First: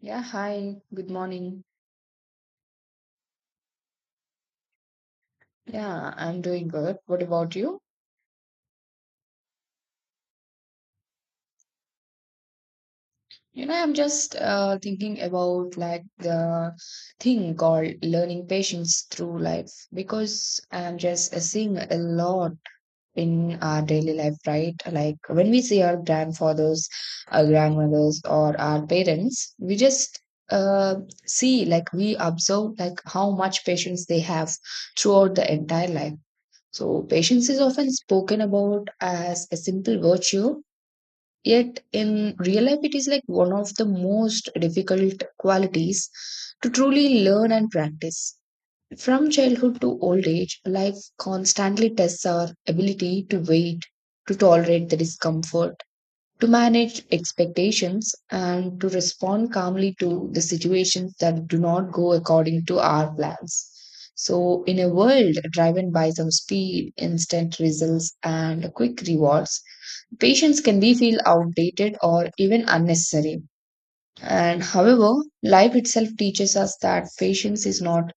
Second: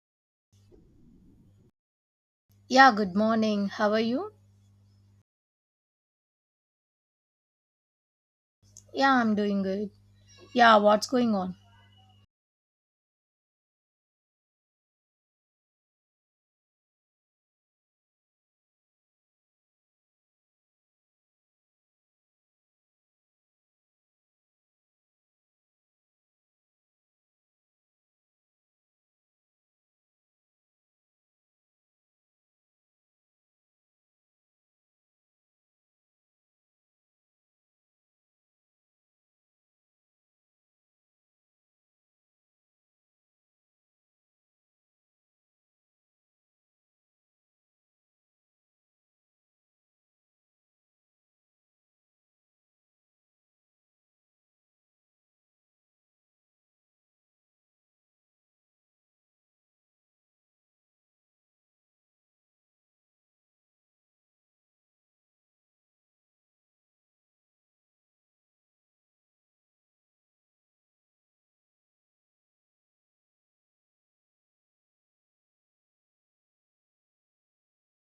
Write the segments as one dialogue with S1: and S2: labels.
S1: Yeah, hi, good morning.
S2: Yeah, good morning. How are you?
S1: Yeah, I'm doing good. What about you?
S2: Yeah, I'm doing good. Yeah, what's going on?
S1: You know, I'm just thinking about like the thing called learning patience through life because I'm just seeing a lot in our daily life, right? Like when we see our grandfathers, our grandmothers, or our parents, we just uh, see like we observe like how much patience they have throughout the entire life. So, patience is often spoken about as a simple virtue, yet in real life, it is like one of the most difficult qualities to truly learn and practice. From childhood to old age, life constantly tests our ability to wait, to tolerate the discomfort, to manage expectations and to respond calmly to the situations that do not go according to our plans. So, in a world driven by some speed, instant results, and quick rewards, patience can be feel outdated or even unnecessary. And however, life itself teaches us that patience is not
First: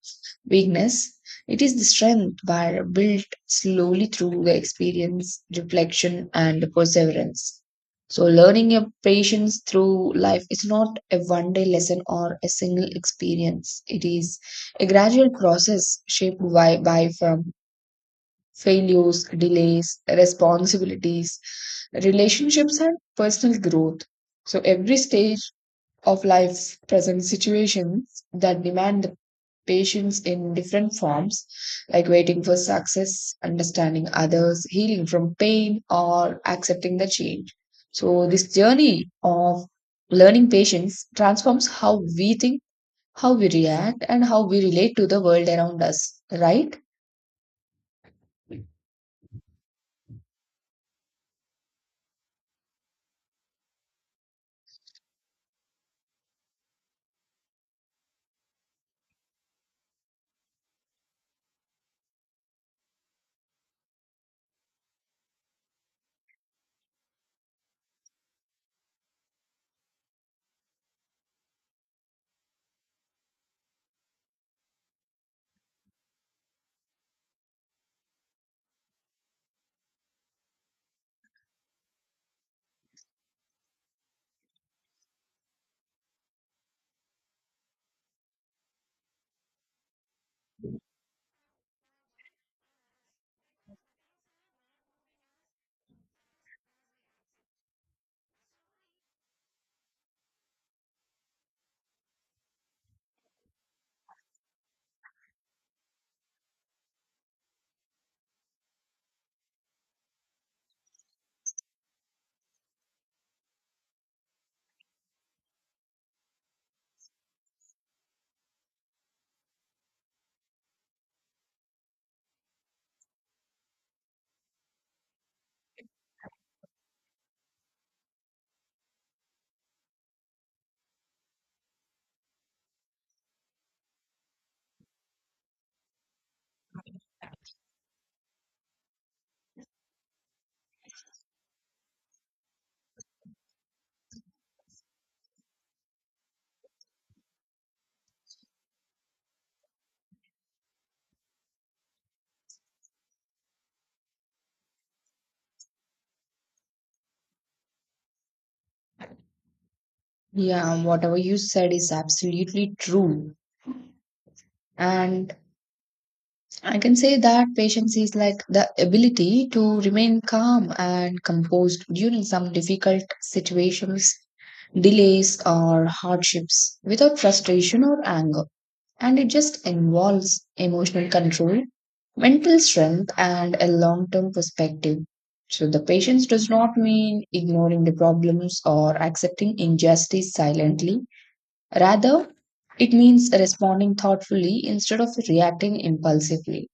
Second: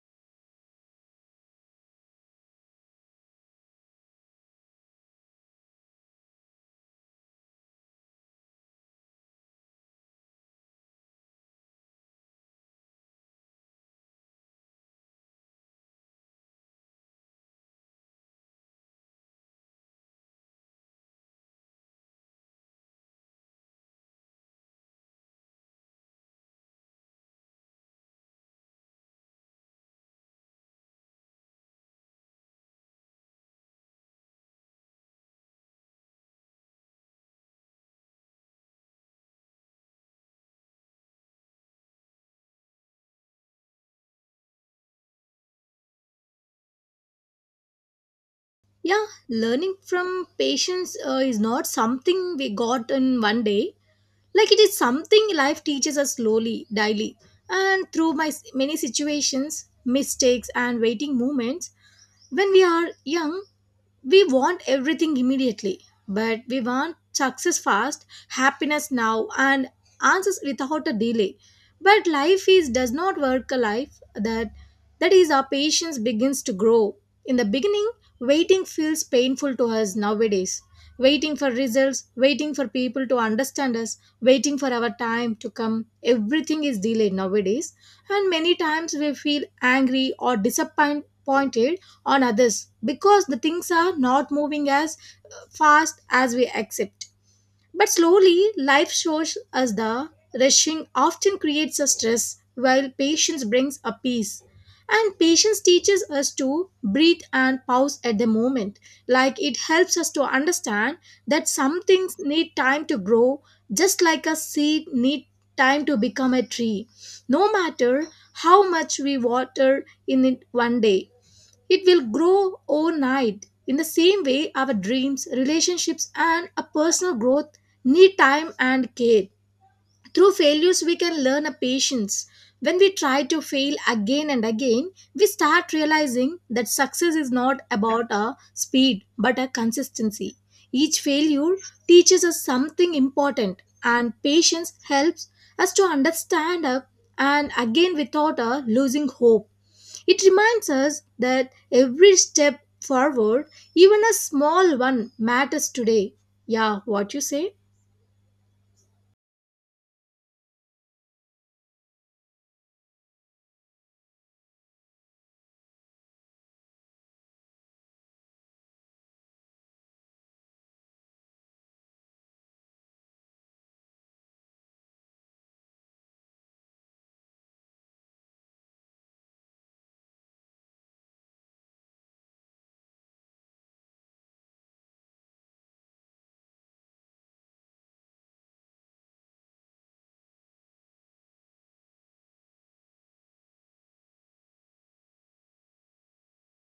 S1: weakness, it is the strength by built slowly through the experience, reflection, and perseverance. So, learning a patience through life is not a one day lesson or a single experience. It is a gradual process shaped by from failures, delays, responsibilities, relationships, and personal growth. So, every stage of life present situations that demand the patience in different forms, like waiting for success, understanding others, healing from pain, or accepting the change. So, this journey of learning patience transforms how we think, how we react, and how we relate to the world around us, right?
S2: Yeah, learning from patience is not something we got in one day. Like it is something life teaches us slowly, daily. And through my many situations, mistakes, and waiting moments, when we are young, we want everything immediately, but we want success fast, happiness now, and answers without a delay. But life is does not work a life that that is our patience begins to grow. In the beginning, waiting feels painful to us nowadays. Waiting for results, waiting for people to understand us, waiting for our time to come. Everything is delayed nowadays, and many times we feel angry or disappointed on others because the things are not moving as fast as we accept. But slowly, life shows us the rushing often creates a stress, while patience brings a peace. And patience teaches us to breathe and pause at the moment. Like it helps us to understand that some things need time to grow, just like a seed need time to become a tree. No matter how much we water in it one day, it will grow overnight. In the same way, our dreams, relationships, and a personal growth need time and care. Through failures, we can learn a patience. When we try to fail again and again, we start realizing that success is not about a speed but a consistency. Each failure teaches us something important, and patience helps us to understand up and again without losing hope. It reminds us that every step forward, even a small one, matters today. Yeah, what you say?
S1: Yeah, whatever you said is absolutely true. And I can say that patience is like the ability to remain calm and composed during some difficult situations, delays, or hardships without frustration or anger. And it just involves emotional control, mental strength, and a long term perspective. So, the patience does not mean ignoring the problems or accepting injustice silently. Rather, it means responding thoughtfully instead of reacting impulsively.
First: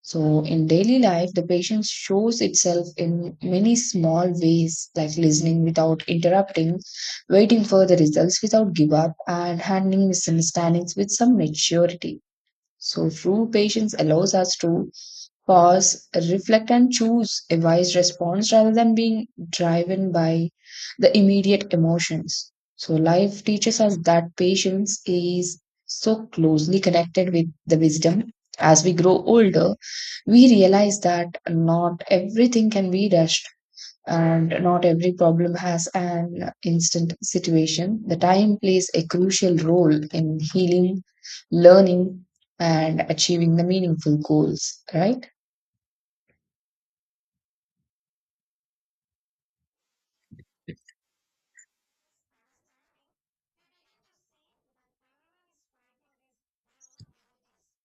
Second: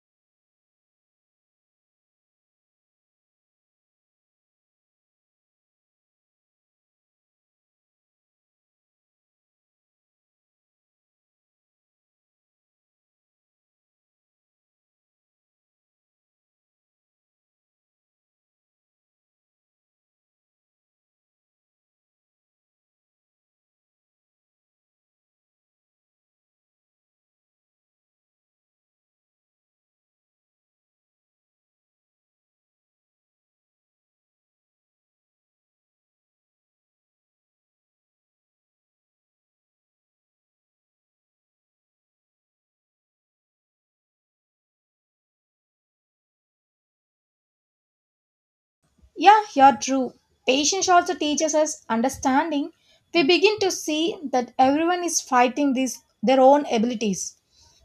S1: So, in daily life, the patience shows itself in many small ways, like listening without interrupting, waiting for the results without give up, and handling misunderstandings with some maturity. So, true patience allows us to pause, reflect, and choose a wise response rather than being driven by the immediate emotions. So, life teaches us that patience is so closely connected with the wisdom as we grow older we realize that not everything can be rushed and not every problem has an instant situation. The time plays a crucial role in healing, learning, and achieving the meaningful goals, right?
S2: Yeah, you're true. Patience also teaches us understanding. We begin to see that everyone is fighting these their own abilities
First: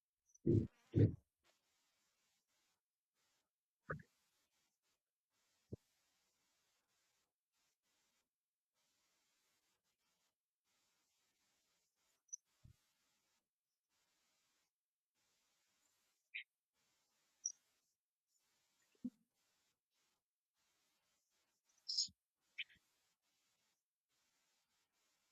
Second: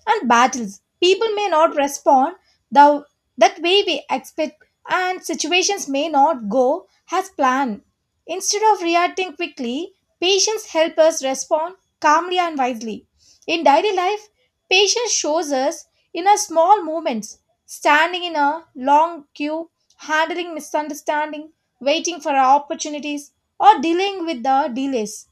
S2: and battles. People may not respond the that way we expect, and situations may not go as planned. Instead of reacting quickly, patience helps us respond calmly and wisely. In daily life, patience shows us in our small moments, standing in a long queue, handling misunderstanding, waiting for our opportunities, or dealing with the delays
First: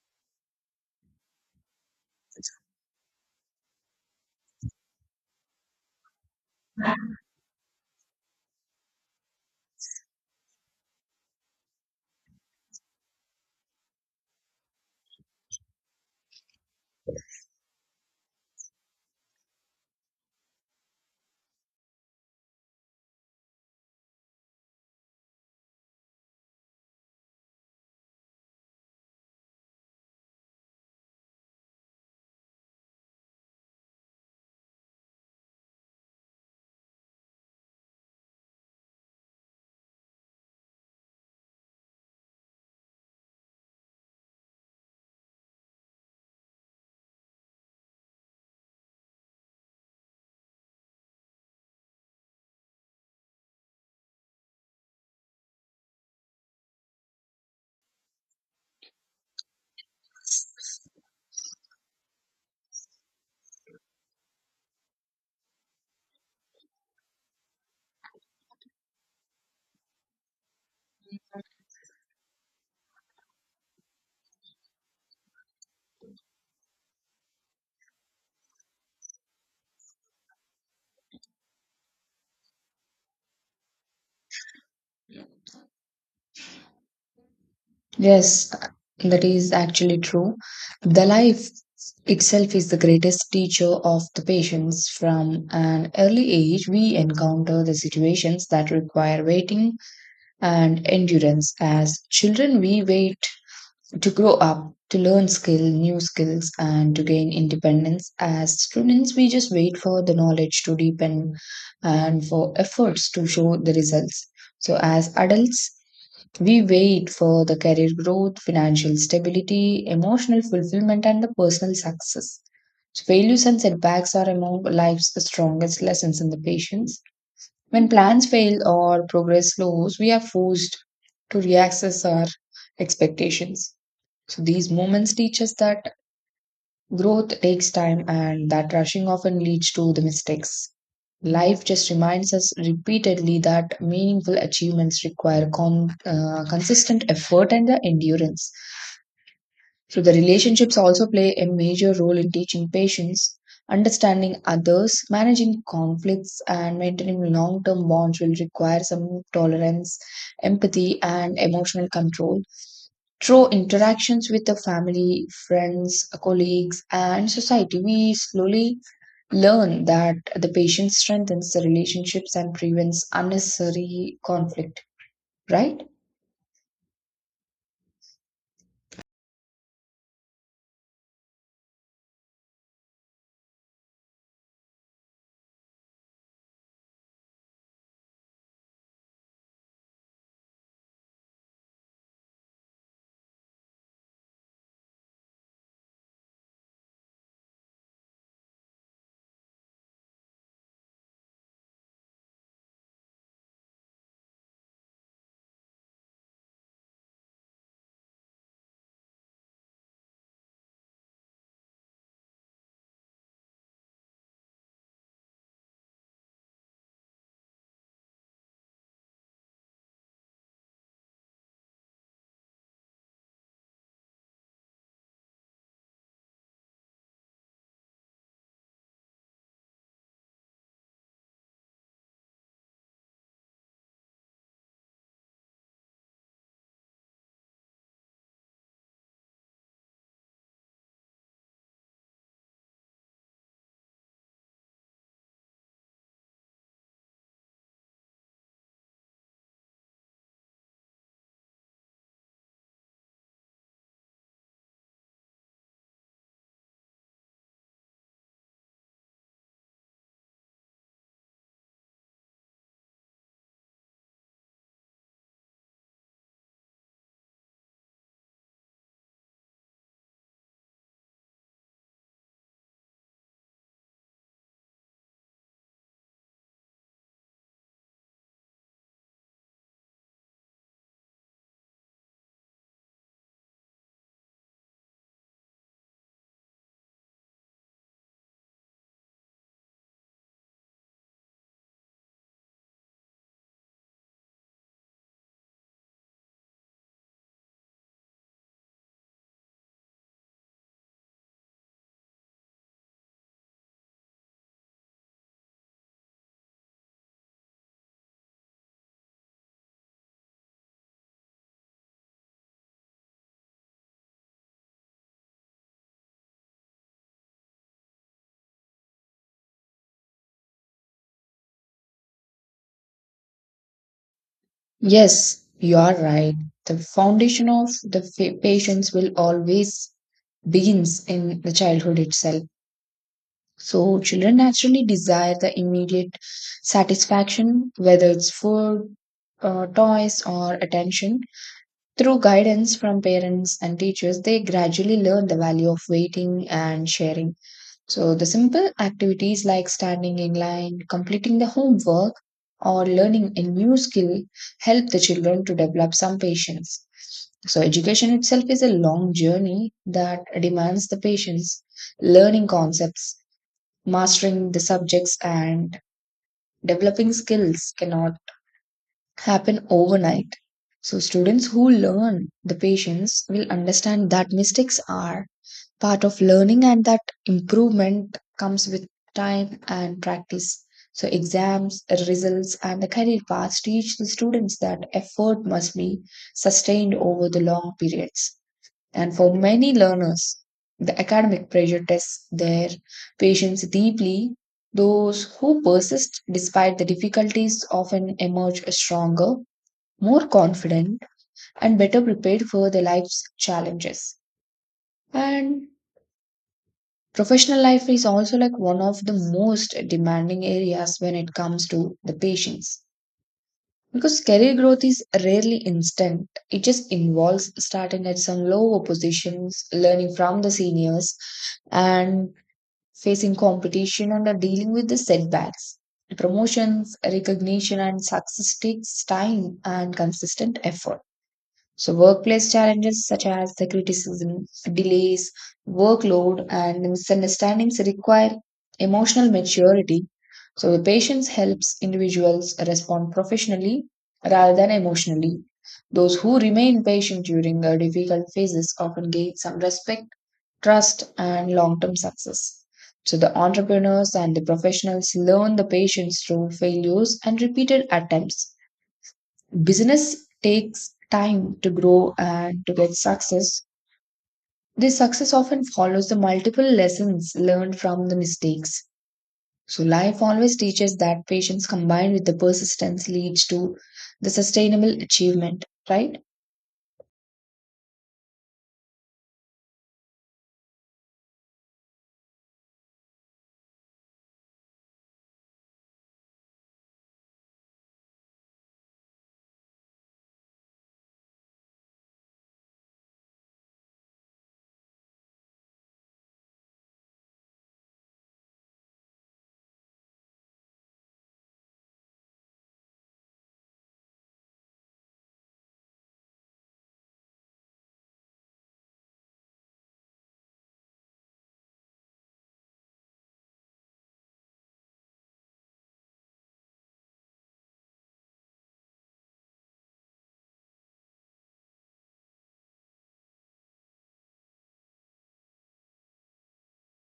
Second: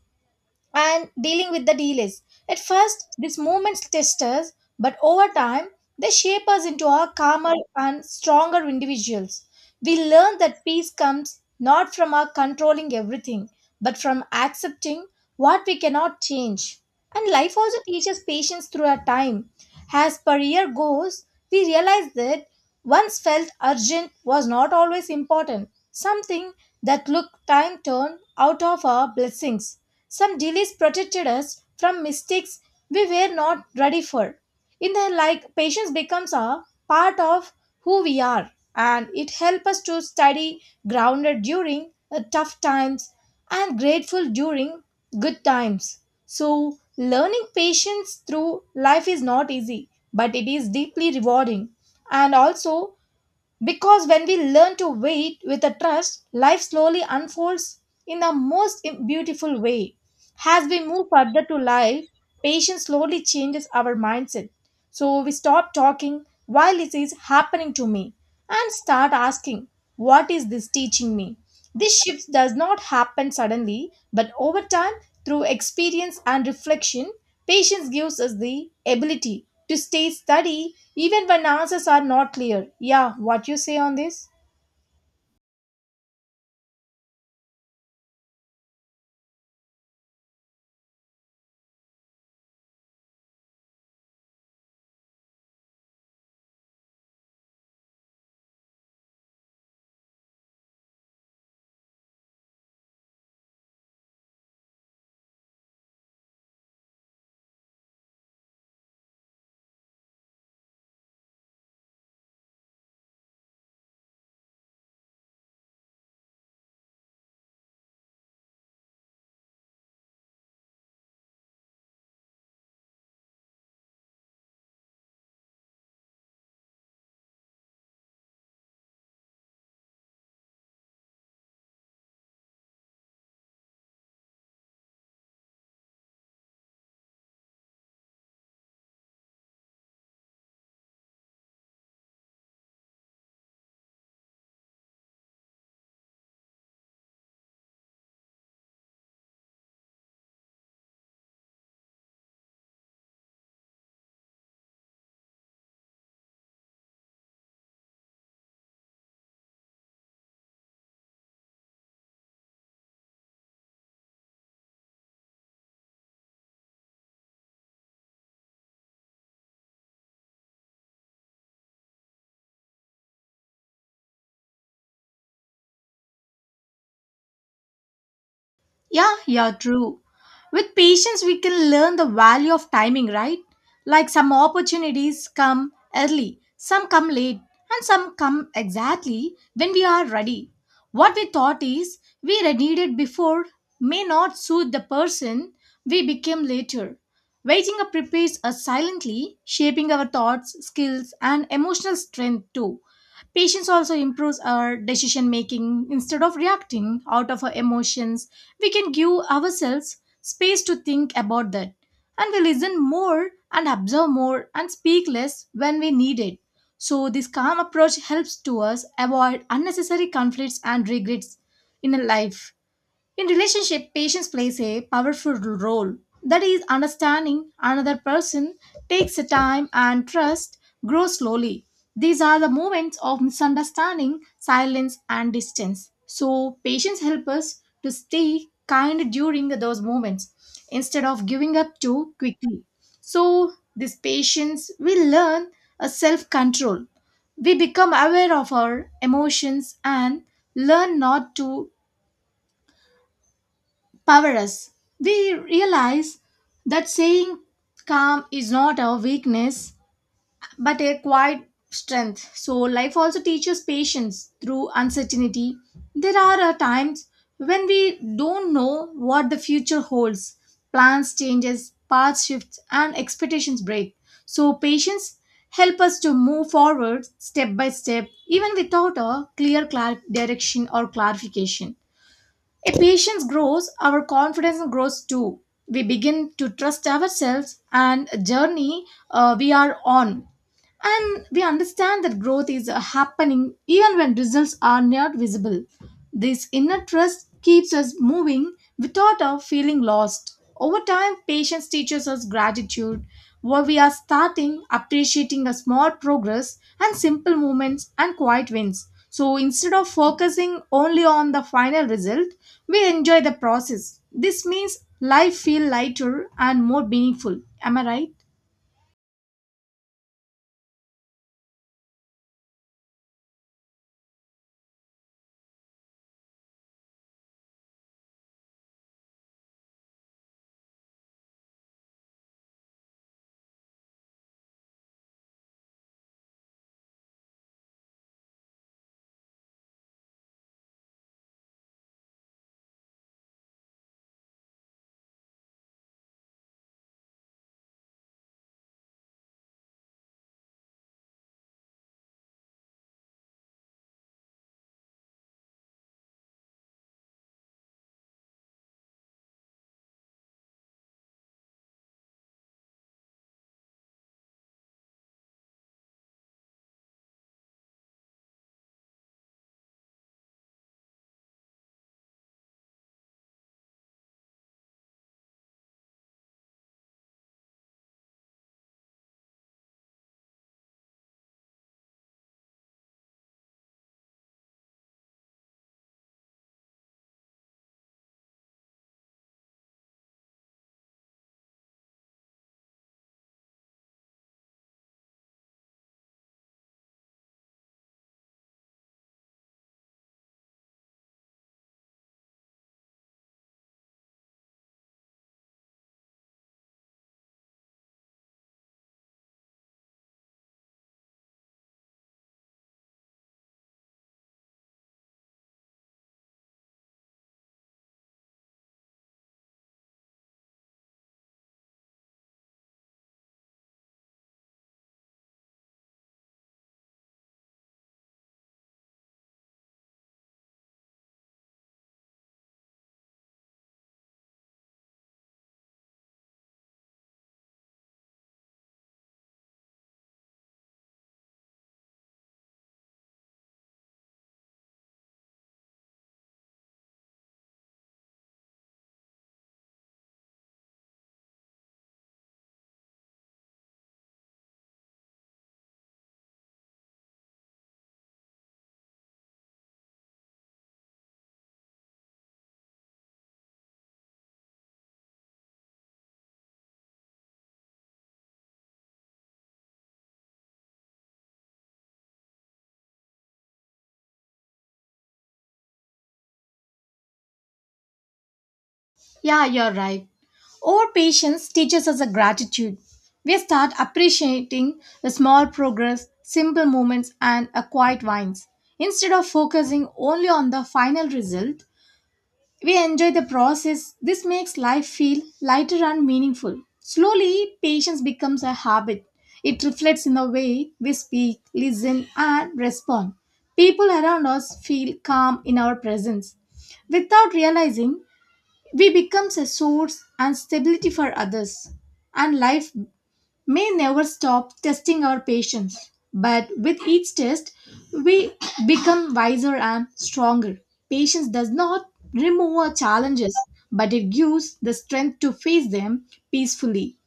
S2: and dealing with the delays. At first, these moments test us, but over time, they shape us into our calmer and stronger individuals. We learn that peace comes not from our controlling everything, but from accepting what we cannot change. And life also teaches patience through our time. As per year goes, we realize that once felt urgent was not always important, something that looked time turned out of our blessings. Some delays protected us from mistakes we were not ready for. In the like, patience becomes a part of who we are, and it helps us to study grounded during tough times and grateful during good times. So, learning patience through life is not easy, but it is deeply rewarding and also because when we learn to wait with a trust, life slowly unfolds in the most beautiful way. As we move further to life, patience slowly changes our mindset. So we stop talking while it is happening to me and start asking, what is this teaching me? This shift does not happen suddenly, but over time, through experience and reflection, patience gives us the ability to stay steady even when answers are not clear. Yeah, what you say on this?
S1: Yes, that is actually true. The life itself is the greatest teacher of the patients. From an early age, we encounter the situations that require waiting and endurance. As children, we wait to grow up, to learn skill, new skills, and to gain independence. As students, we just wait for the knowledge to deepen and for efforts to show the results. So as adults, we wait for the career growth, financial stability, emotional fulfillment, and the personal success. So failures and setbacks are among life's strongest lessons in the patience. When plans fail or progress slows, we are forced to reassess our expectations. So these moments teach us that growth takes time and that rushing often leads to the mistakes. Life just reminds us repeatedly that meaningful achievements require consistent effort and the endurance. So the relationships also play a major role in teaching patience, understanding others, managing conflicts, and maintaining long-term bonds will require some tolerance, empathy, and emotional control. Through interactions with the family, friends, colleagues, and society, we slowly learn that the patient strengthens the relationships and prevents unnecessary conflict, right?
S2: Yeah, yeah, true. With patience, we can learn the value of timing, right? Like some opportunities come early, some come late, and some come exactly when we are ready. What we thought is we needed before may not suit the person we became later. Waiting up prepares us silently, shaping our thoughts, skills, and emotional strength too. Patience also improves our decision making. Instead of reacting out of our emotions, we can give ourselves space to think about that. And we listen more and observe more and speak less when we need it. So, this calm approach helps to us avoid unnecessary conflicts and regrets in a life. In relationship, patience plays a powerful role. That is, understanding another person takes time and trust grows slowly. These are the moments of misunderstanding, silence, and distance. So, patience helps us to stay kind during those moments instead of giving up too quickly. So, this patience will learn a self control. We become aware of our emotions and learn not to power us. We realize that saying calm is not a weakness but a quiet strength. So, life also teaches patience through uncertainty. There are times when we don't know what the future holds. Plans changes, paths shift, and expectations break. So, patience help us to move forward step by step even without a clear direction or clarification a patience grows, our confidence grows too. We begin to trust ourselves and journey we are on and we understand that growth is happening even when results are not visible. This inner trust keeps us moving without our feeling lost. Over time, patience teaches us gratitude, where we are starting appreciating a small progress and simple movements and quiet wins. So instead of focusing only on the final result, we enjoy the process. This means life feel lighter and more meaningful. Am I right?
S1: Yes, you are right. The foundation of the patience will always begins in the childhood itself. So children naturally desire the immediate satisfaction, whether it's food, toys, or attention. Through guidance from parents and teachers, they gradually learn the value of waiting and sharing. So, the simple activities like standing in line, completing the homework, or learning a new skill help the children to develop some patience. So, education itself is a long journey that demands the patience, learning concepts, mastering the subjects, and developing skills cannot happen overnight. So, students who learn the patience will understand that mistakes are part of learning and that improvement comes with time and practice. So, exams, results, and the career paths teach the students that effort must be sustained over the long periods. And for many learners, the academic pressure tests their patience deeply. Those who persist despite the difficulties often emerge stronger, more confident, and better prepared for their life's challenges. And professional life is also like one of the most demanding areas when it comes to the patients. Because career growth is rarely instant, it just involves starting at some lower positions, learning from the seniors, and facing competition and are dealing with the setbacks. Promotions, recognition, and success takes time and consistent effort. So, workplace challenges such as the criticism, delays, workload, and misunderstandings require emotional maturity. So, the patience helps individuals respond professionally rather than emotionally. Those who remain patient during the difficult phases often gain some respect, trust, and long term success. So, the entrepreneurs and the professionals learn the patience through failures and repeated attempts business takes time to grow and to get success. This success often follows the multiple lessons learned from the mistakes. So, life always teaches that patience combined with the persistence leads to the sustainable achievement, right?
S2: Yeah, you're right. Our patience teaches us a gratitude. We start appreciating the small progress, simple moments, and a quiet wines. Instead of focusing only on the final result, we enjoy the process. This makes life feel lighter and meaningful. Slowly, patience becomes a habit. It reflects in the way we speak, listen, and respond. People around us feel calm in our presence. Without realizing, we becomes a source and stability for others, and life may never stop testing our patience. But with each test, we become wiser and stronger. Patience does not remove our challenges, but it gives the strength to face them peacefully.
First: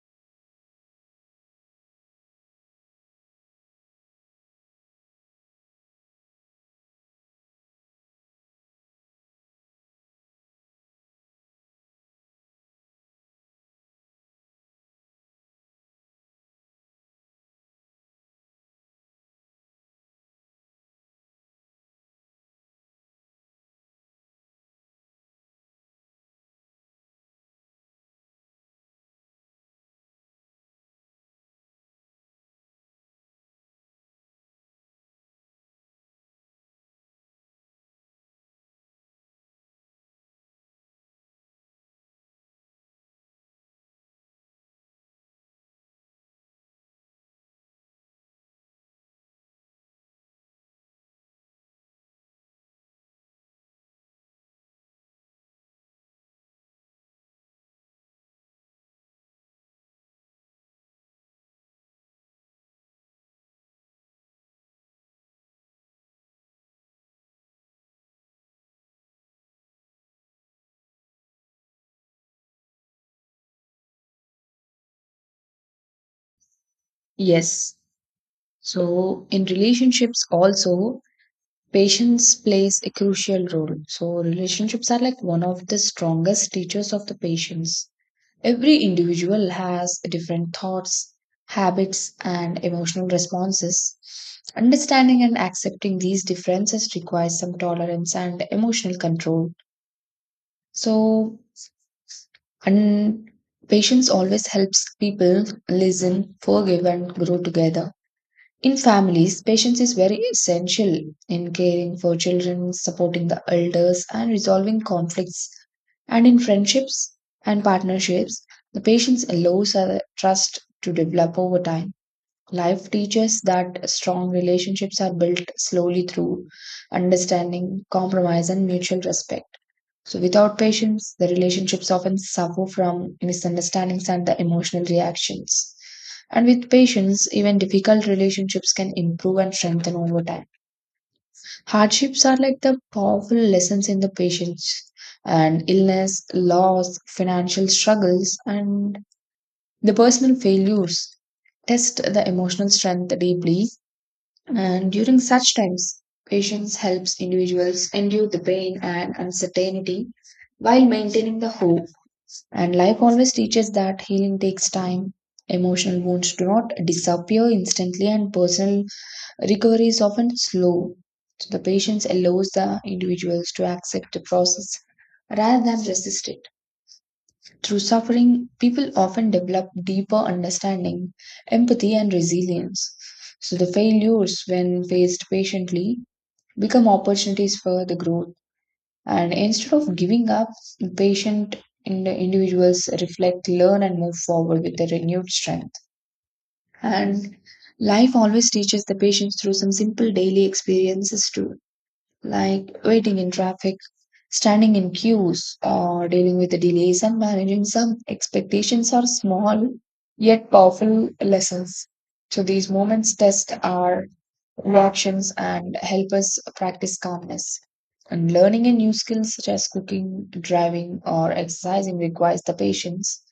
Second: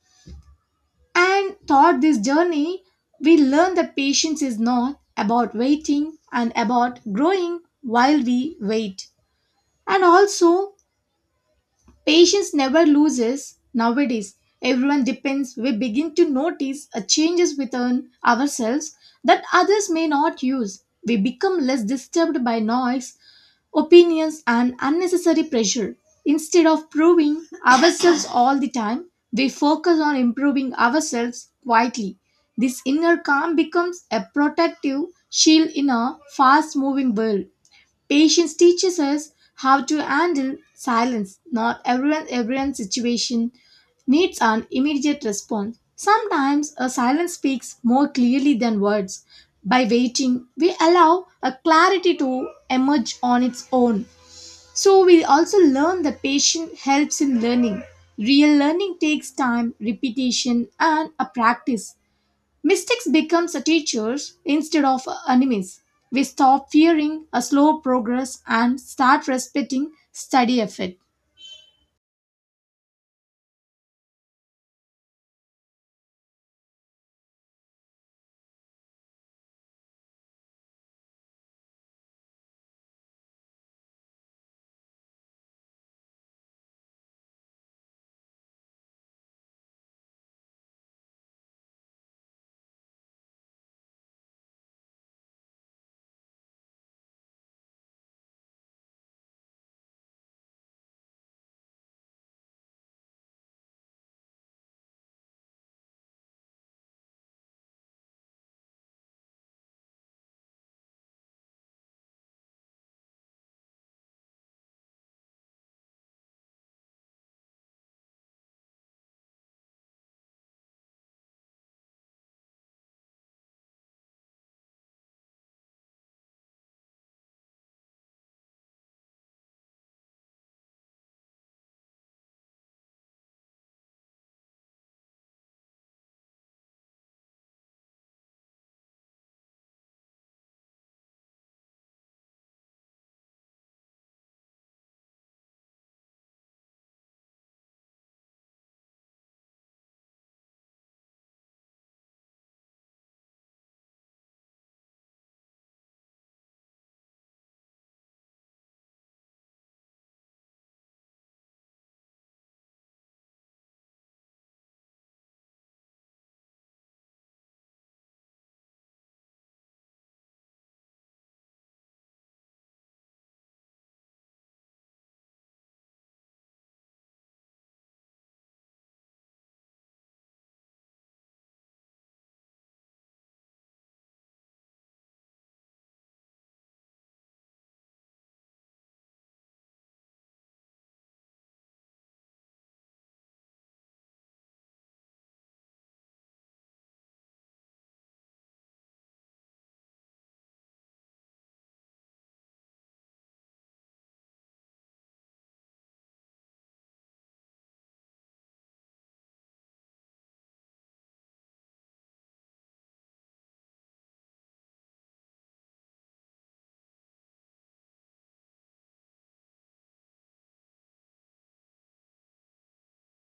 S2: And throughout this journey, we learn that patience is not about waiting and about growing while we wait. And also, patience never loses nowadays. Everyone depends. We begin to notice a changes within ourselves that others may not use. We become less disturbed by noise, opinions, and unnecessary pressure. Instead of proving ourselves all the time, we focus on improving ourselves quietly. This inner calm becomes a protective shield in a fast moving world. Patience teaches us how to handle silence. Not everyone's situation needs an immediate response. Sometimes a silence speaks more clearly than words. By waiting, we allow a clarity to emerge on its own. So we also learn that patience helps in learning. Real learning takes time, repetition, and a practice. Mistakes become a teachers instead of enemies. We stop fearing a slow progress and start respecting steady effort.
S1: Yes. So, in relationships, also, patience plays a crucial role. So, relationships are like one of the strongest teachers of the patience. Every individual has different thoughts, habits, and emotional responses. Understanding and accepting these differences requires some tolerance and emotional control. So, and patience always helps people listen, forgive, and grow together. In families, patience is very essential in caring for children, supporting the elders, and resolving conflicts. And in friendships and partnerships, the patience allows a trust to develop over time. Life teaches that strong relationships are built slowly through understanding, compromise, and mutual respect. So, without patience, the relationships often suffer from misunderstandings and the emotional reactions. And with patience, even difficult relationships can improve and strengthen over time. Hardships are like the powerful lessons in the patience, and illness, loss, financial struggles, and the personal failures test the emotional strength deeply. And during such times, patience helps individuals endure the pain and uncertainty while maintaining the hope and life always teaches that healing takes time. Emotional wounds do not disappear instantly, and personal recovery is often slow. So, the patience allows the individuals to accept the process rather than resist it. Through suffering, people often develop deeper understanding, empathy, and resilience. So, the failures, when faced patiently, become opportunities for the growth. And instead of giving up, patient in the individuals reflect, learn, and move forward with a renewed strength. And life always teaches the patients through some simple daily experiences too, like waiting in traffic, standing in queues, or dealing with the delays and managing some expectations are small yet powerful lessons. So these moments test our reactions and help us practice calmness. And learning a new skill such as cooking, driving, or exercising requires the patience.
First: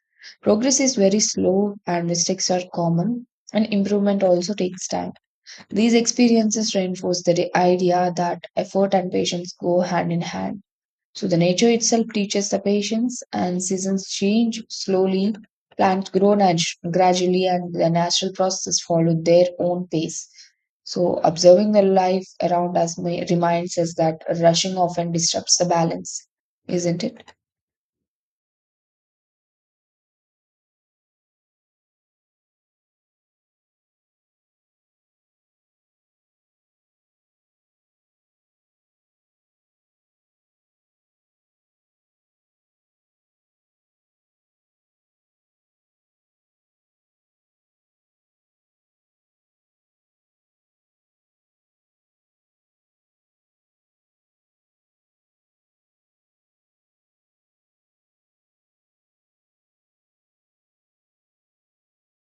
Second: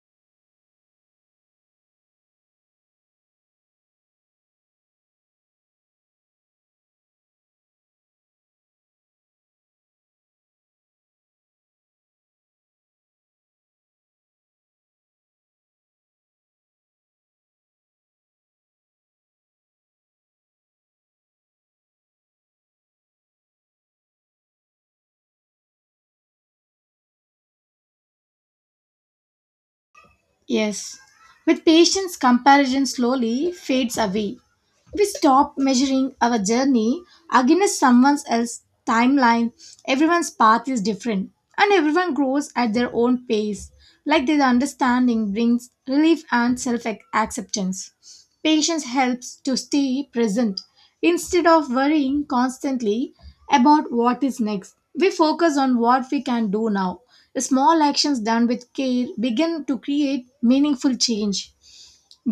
S1: Progress is very slow and mistakes are common, and improvement also takes time. These experiences reinforce the idea that effort and patience go hand in hand. So, the nature itself teaches the patience, and seasons change slowly, plants grow gradually, and the natural processes follow their own pace. So, observing the life around us may, reminds us that rushing often disrupts the balance, isn't it?
S2: Yes. With patience, comparison slowly fades away. We stop measuring our journey against someone else's timeline. Everyone's path is different and everyone grows at their own pace. Like this understanding brings relief and self acceptance. Patience helps to stay present. Instead of worrying constantly about what is next, we focus on what we can do now. Small actions done with care begin to create meaningful change.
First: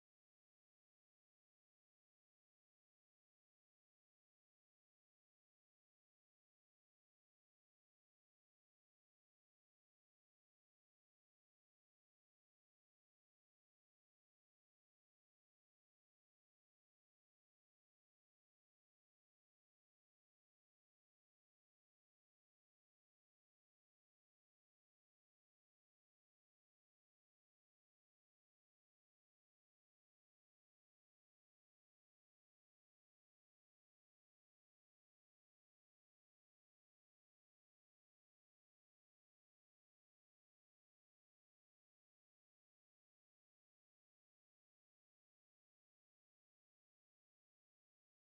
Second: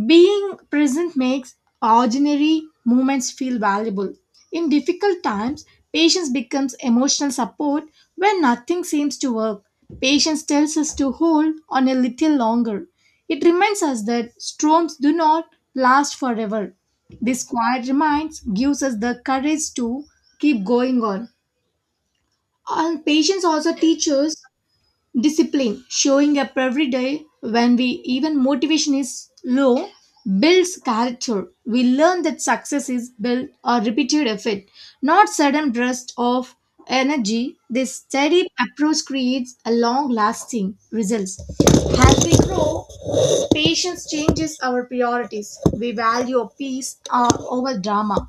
S2: Being present makes ordinary moments feel valuable. In difficult times, patience becomes emotional support when nothing seems to work. Patience tells us to hold on a little longer. It reminds us that storms do not last forever. This quiet reminds gives us the courage to keep going on. And patience also teaches discipline, showing up every day when we even motivation is low, builds character. We learn that success is built or repeated effort, not sudden bursts of energy. This steady approach creates a long-lasting results. As we grow, patience changes our priorities. We value peace over drama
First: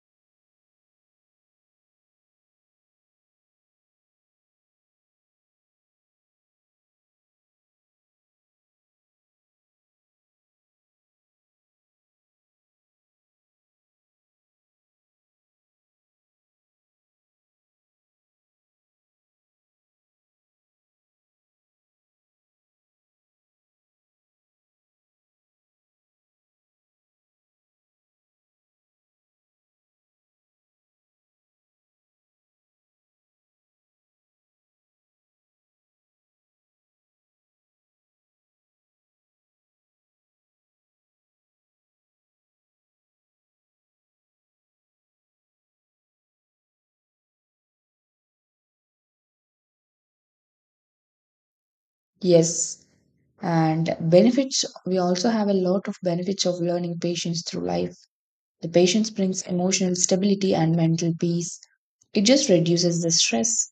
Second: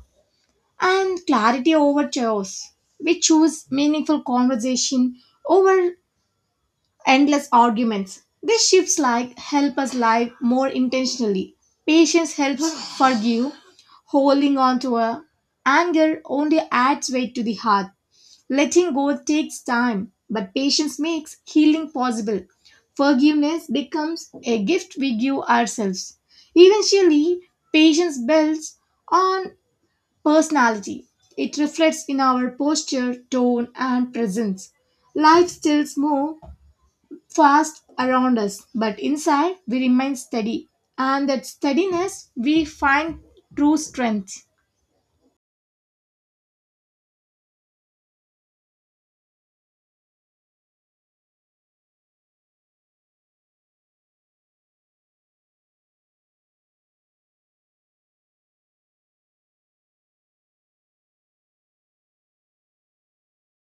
S2: and clarity over chaos. We choose meaningful conversation over endless arguments. These shifts like help us live more intentionally. Patience helps forgive. Holding on to a anger only adds weight to the heart. Letting go takes time, but patience makes healing possible. Forgiveness becomes a gift we give ourselves. Eventually, patience builds on personality. It reflects in our posture, tone, and presence. Life still moves fast around us, but inside we remain steady. And that steadiness we find true strength.
S1: Yes. And benefits, we also have a lot of benefits of learning patience through life. The patience brings emotional stability and mental peace. It just reduces the stress,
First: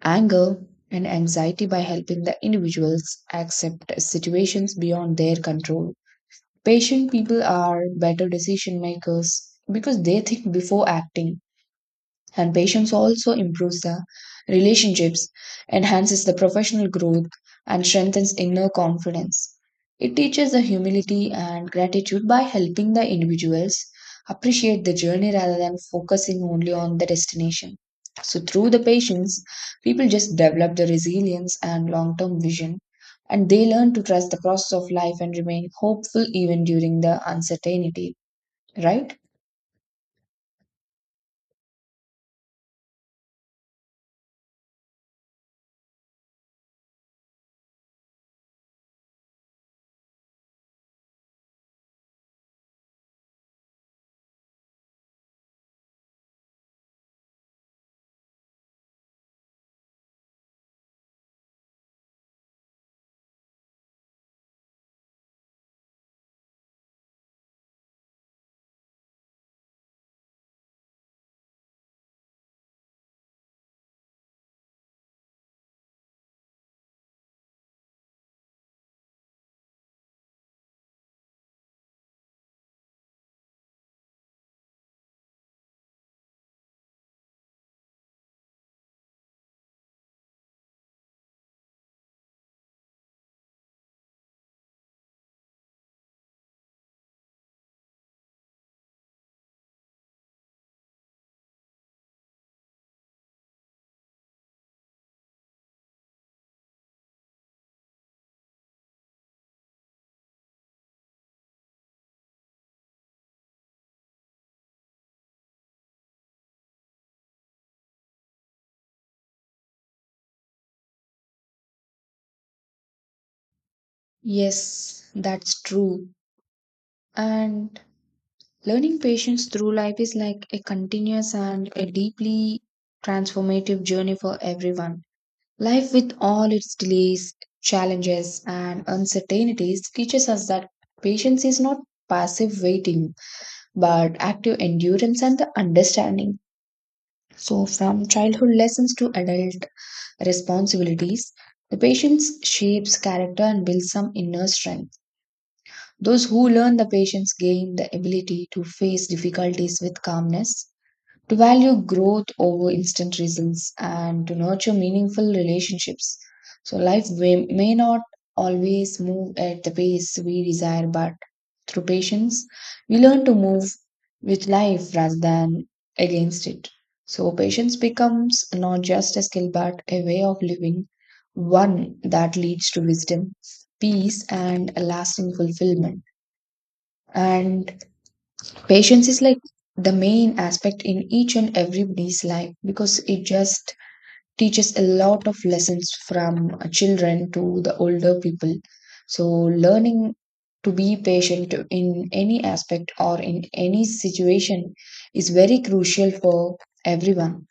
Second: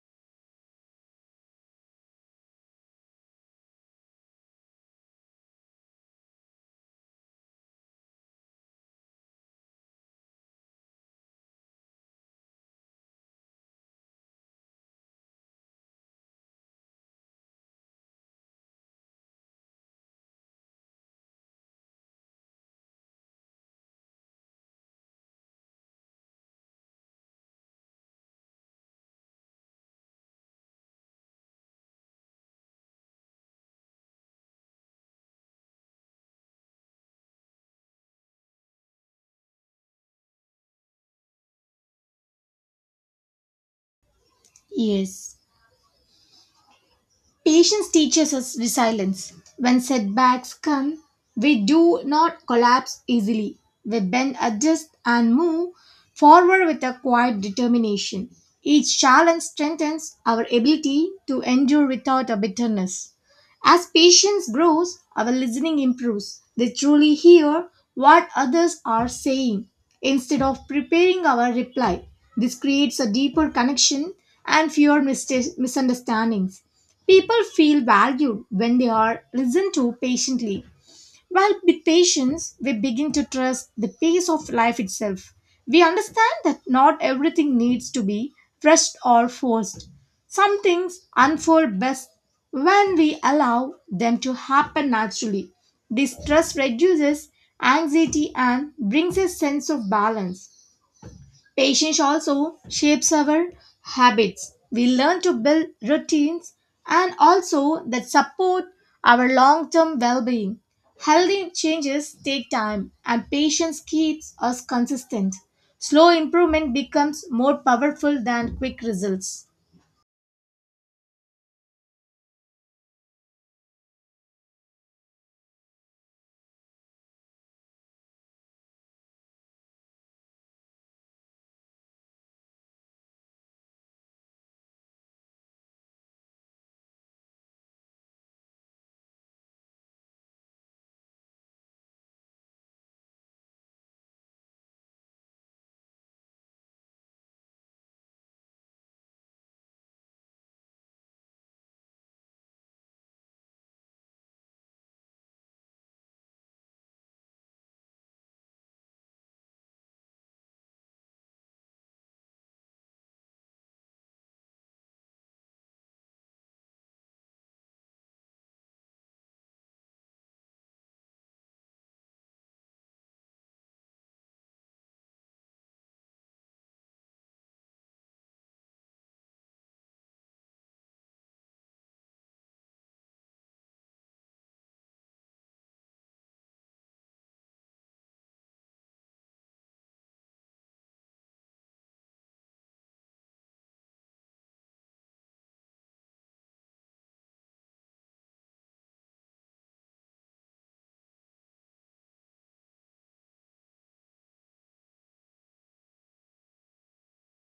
S1: anger, and anxiety by helping the individuals accept situations beyond their control. Patient people are better decision makers because they think before acting and patience also improves the relationships, enhances the professional growth, and strengthens inner confidence. It teaches the humility and gratitude by helping the individuals appreciate the journey rather than focusing only on the destination. So, through the patience, people just develop the resilience and long term vision, and they learn to trust the process of life and remain hopeful even during the uncertainty, right?
S2: Yes. Patience teaches us resilience. When setbacks come, we do not collapse easily. We bend, adjust, and move forward with a quiet determination. Each challenge strengthens our ability to endure without a bitterness. As patience grows, our listening improves. They truly hear what others are saying instead of preparing our reply. This creates a deeper connection and fewer misunderstandings. People feel valued when they are listened to patiently. While with patience, we begin to trust the pace of life itself. We understand that not everything needs to be rushed or forced. Some things unfold best when we allow them to happen naturally. This trust reduces anxiety and brings a sense of balance. Patience also shapes our habits. We learn to build routines and also that support our long term well being. Healthy changes take time, and patience keeps us consistent. Slow improvement becomes more powerful than quick results.
S1: Yes, that's true. And learning patience through life is like a continuous and a deeply transformative journey for everyone. Life, with all its delays, challenges, and uncertainties, teaches us that patience is not passive waiting but active endurance and the understanding. So, from childhood lessons to adult responsibilities, the patience shapes character and builds some inner strength. Those who learn the patience gain the ability to face difficulties with calmness to value growth over instant results and to nurture meaningful relationships. So, life may not always move at the pace we desire, but through patience, we learn to move with life rather than against it. So, patience becomes not just a skill but a way of living, one that leads to wisdom, peace, and a lasting fulfillment. And patience is like the main aspect in each and everybody's life because it just teaches a lot of lessons from children to the older people. So, learning to be patient in any aspect or in any situation is very crucial for everyone.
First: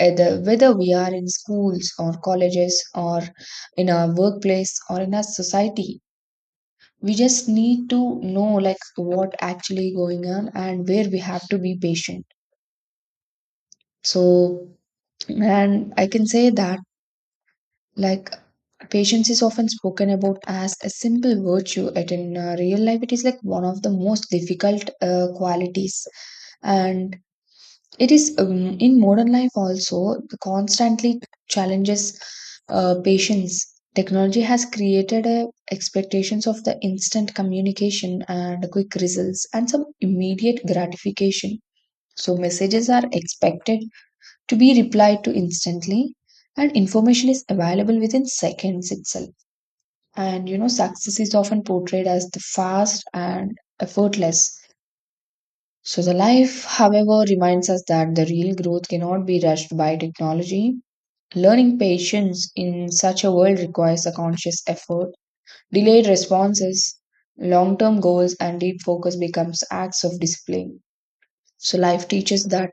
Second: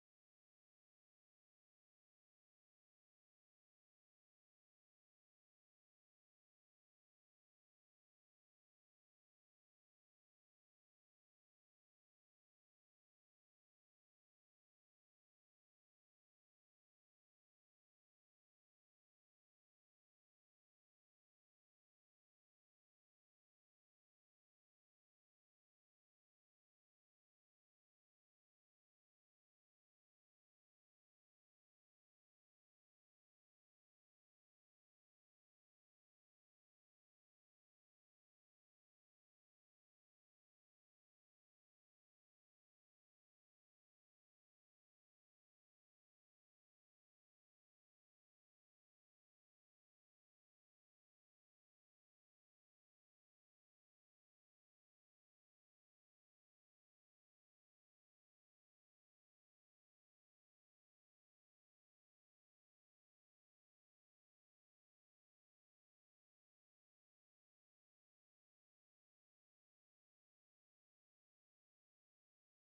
S1: Either, whether we are in schools or colleges or in our workplace or in our society, we just need to know like what actually going on and where we have to be patient so and I can say that like patience is often spoken about as a simple virtue, yet in real life it is like one of the most difficult qualities. And it is in modern life also the constantly challenges patience. Technology has created a expectations of the instant communication and quick results and some immediate gratification. So messages are expected to be replied to instantly, and information is available within seconds itself. And you know, success is often portrayed as the fast and effortless so, the life, however, reminds us that the real growth cannot be rushed by technology. Learning patience in such a world requires a conscious effort, delayed responses, long term goals, and deep focus becomes acts of discipline. So, life teaches that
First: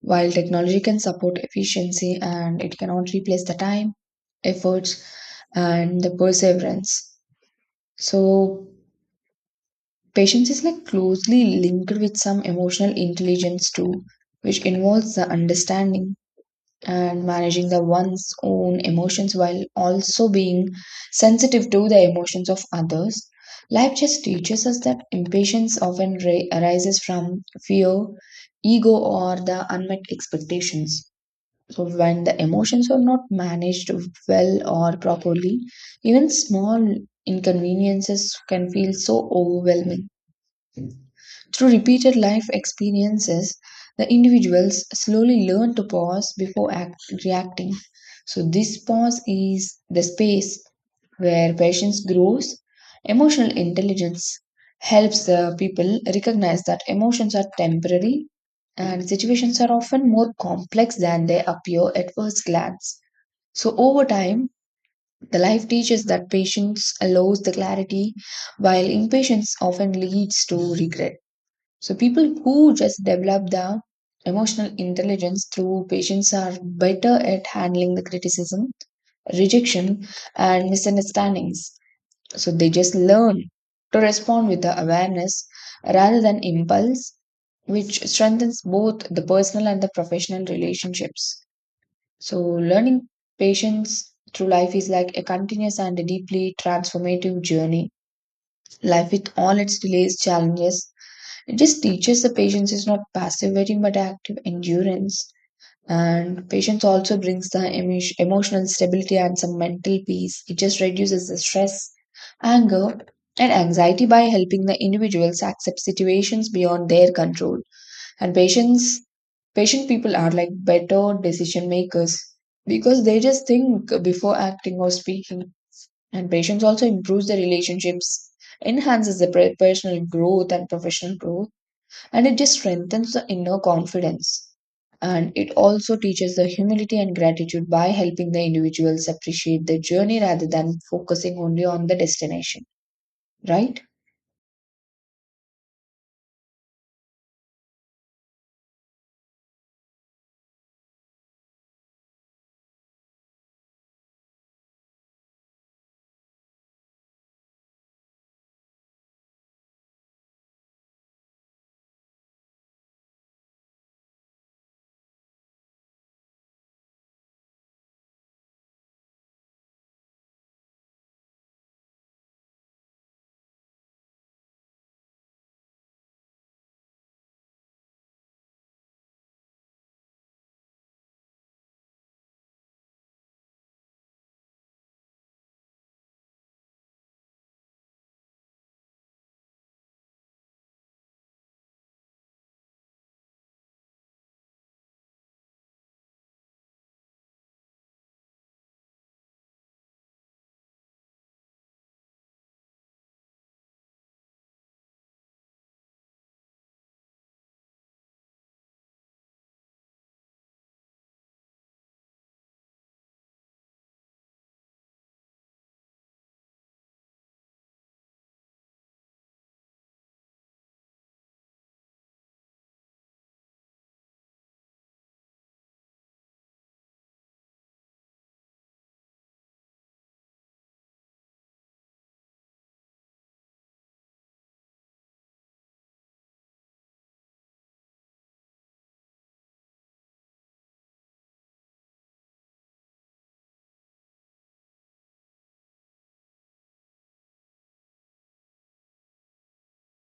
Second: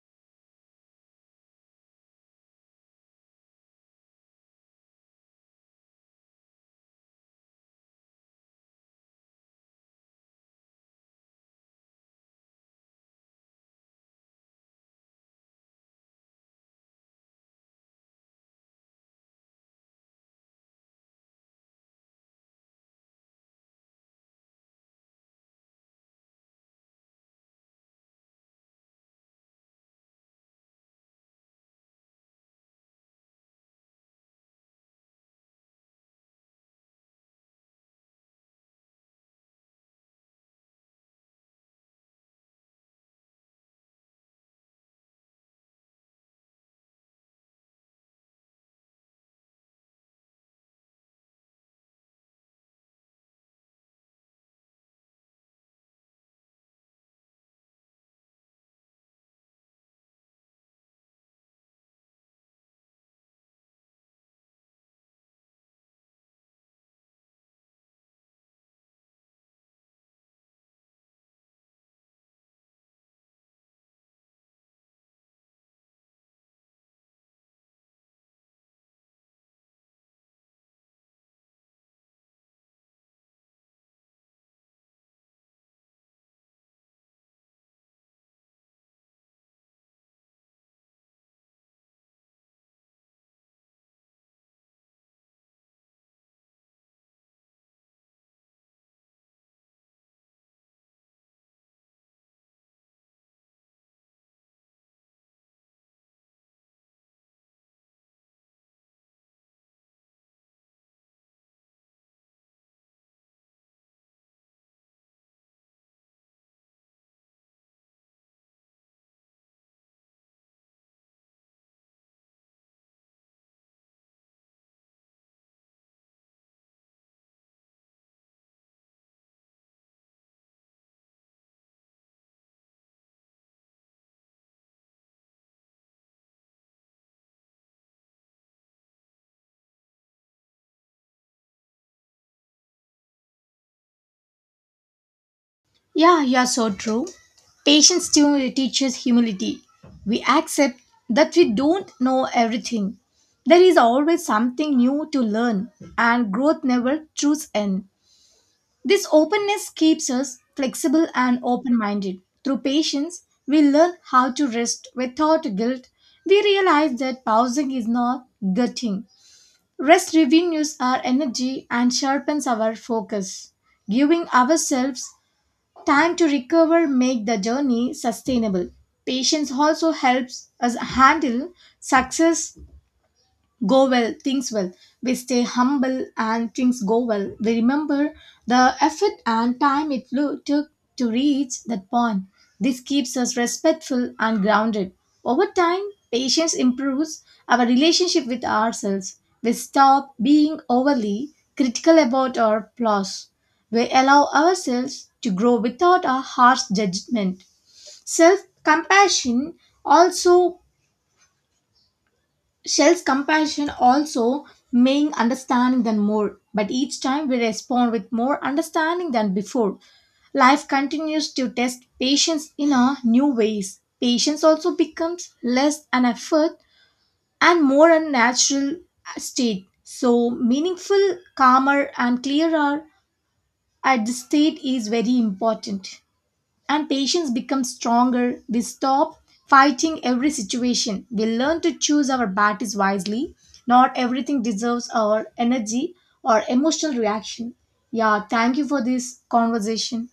S1: while technology can support efficiency and it cannot replace the time, efforts, and the perseverance. So, patience is like closely linked with some emotional intelligence too, which involves the understanding and managing the one's own emotions while also being sensitive to the emotions of others. Life just teaches us that impatience often arises from fear, ego, or the unmet expectations. So, when the emotions are not managed well or properly, even small inconveniences can feel so overwhelming. Through repeated life experiences, the individuals slowly learn to pause before reacting. So, this pause is the space where patience grows. Emotional intelligence helps the people recognize that emotions are temporary and situations are often more complex than they appear at first glance. So, over time, the life teaches that patience allows the clarity, while impatience often leads to regret. So people who just develop the emotional intelligence through patience are better at handling the criticism, rejection, and misunderstandings. So they just learn to respond with the awareness rather than impulse, which strengthens both the personal and the professional relationships. So learning patience through life is like a continuous and a deeply transformative journey. Life with all its delays, challenges, it just teaches the patience is not passive waiting but active endurance. And patience also brings the emotional stability and some mental peace. It just reduces the stress, anger, and anxiety by helping the individuals accept situations beyond their control. And patient people are like better decision makers because they just think before acting or speaking. And patience also improves the relationships, enhances the personal growth and professional growth and it just strengthens the inner confidence. And it also teaches the humility and gratitude by helping the individuals appreciate their journey rather than focusing only on the destination, right?
S2: Yeah, you're so true. Patience too teaches humility. We accept that we don't know everything. There is always something new to learn, and growth never trues end. This openness keeps us flexible and open minded. Through patience, we learn how to rest without guilt. We realize that pausing is not gutting. Rest revenues our energy and sharpens our focus. Giving ourselves time to recover make the journey sustainable. Patience also helps us handle success go well, things well. We stay humble and things go well. We remember the effort and time it flew, took to reach that point. This keeps us respectful and grounded. Over time, patience improves our relationship with ourselves. We stop being overly critical about our flaws. We allow ourselves to grow without a harsh judgment. Self compassion also Shell's compassion also means understanding than more, but each time we respond with more understanding than before. Life continues to test patience in a new ways. Patience also becomes less an effort and more a natural state. So meaningful, calmer and clearer at this state is very important and patience becomes stronger. We stop fighting every situation. We learn to choose our battles wisely. Not everything deserves our energy or emotional reaction. Yeah, thank you for this conversation.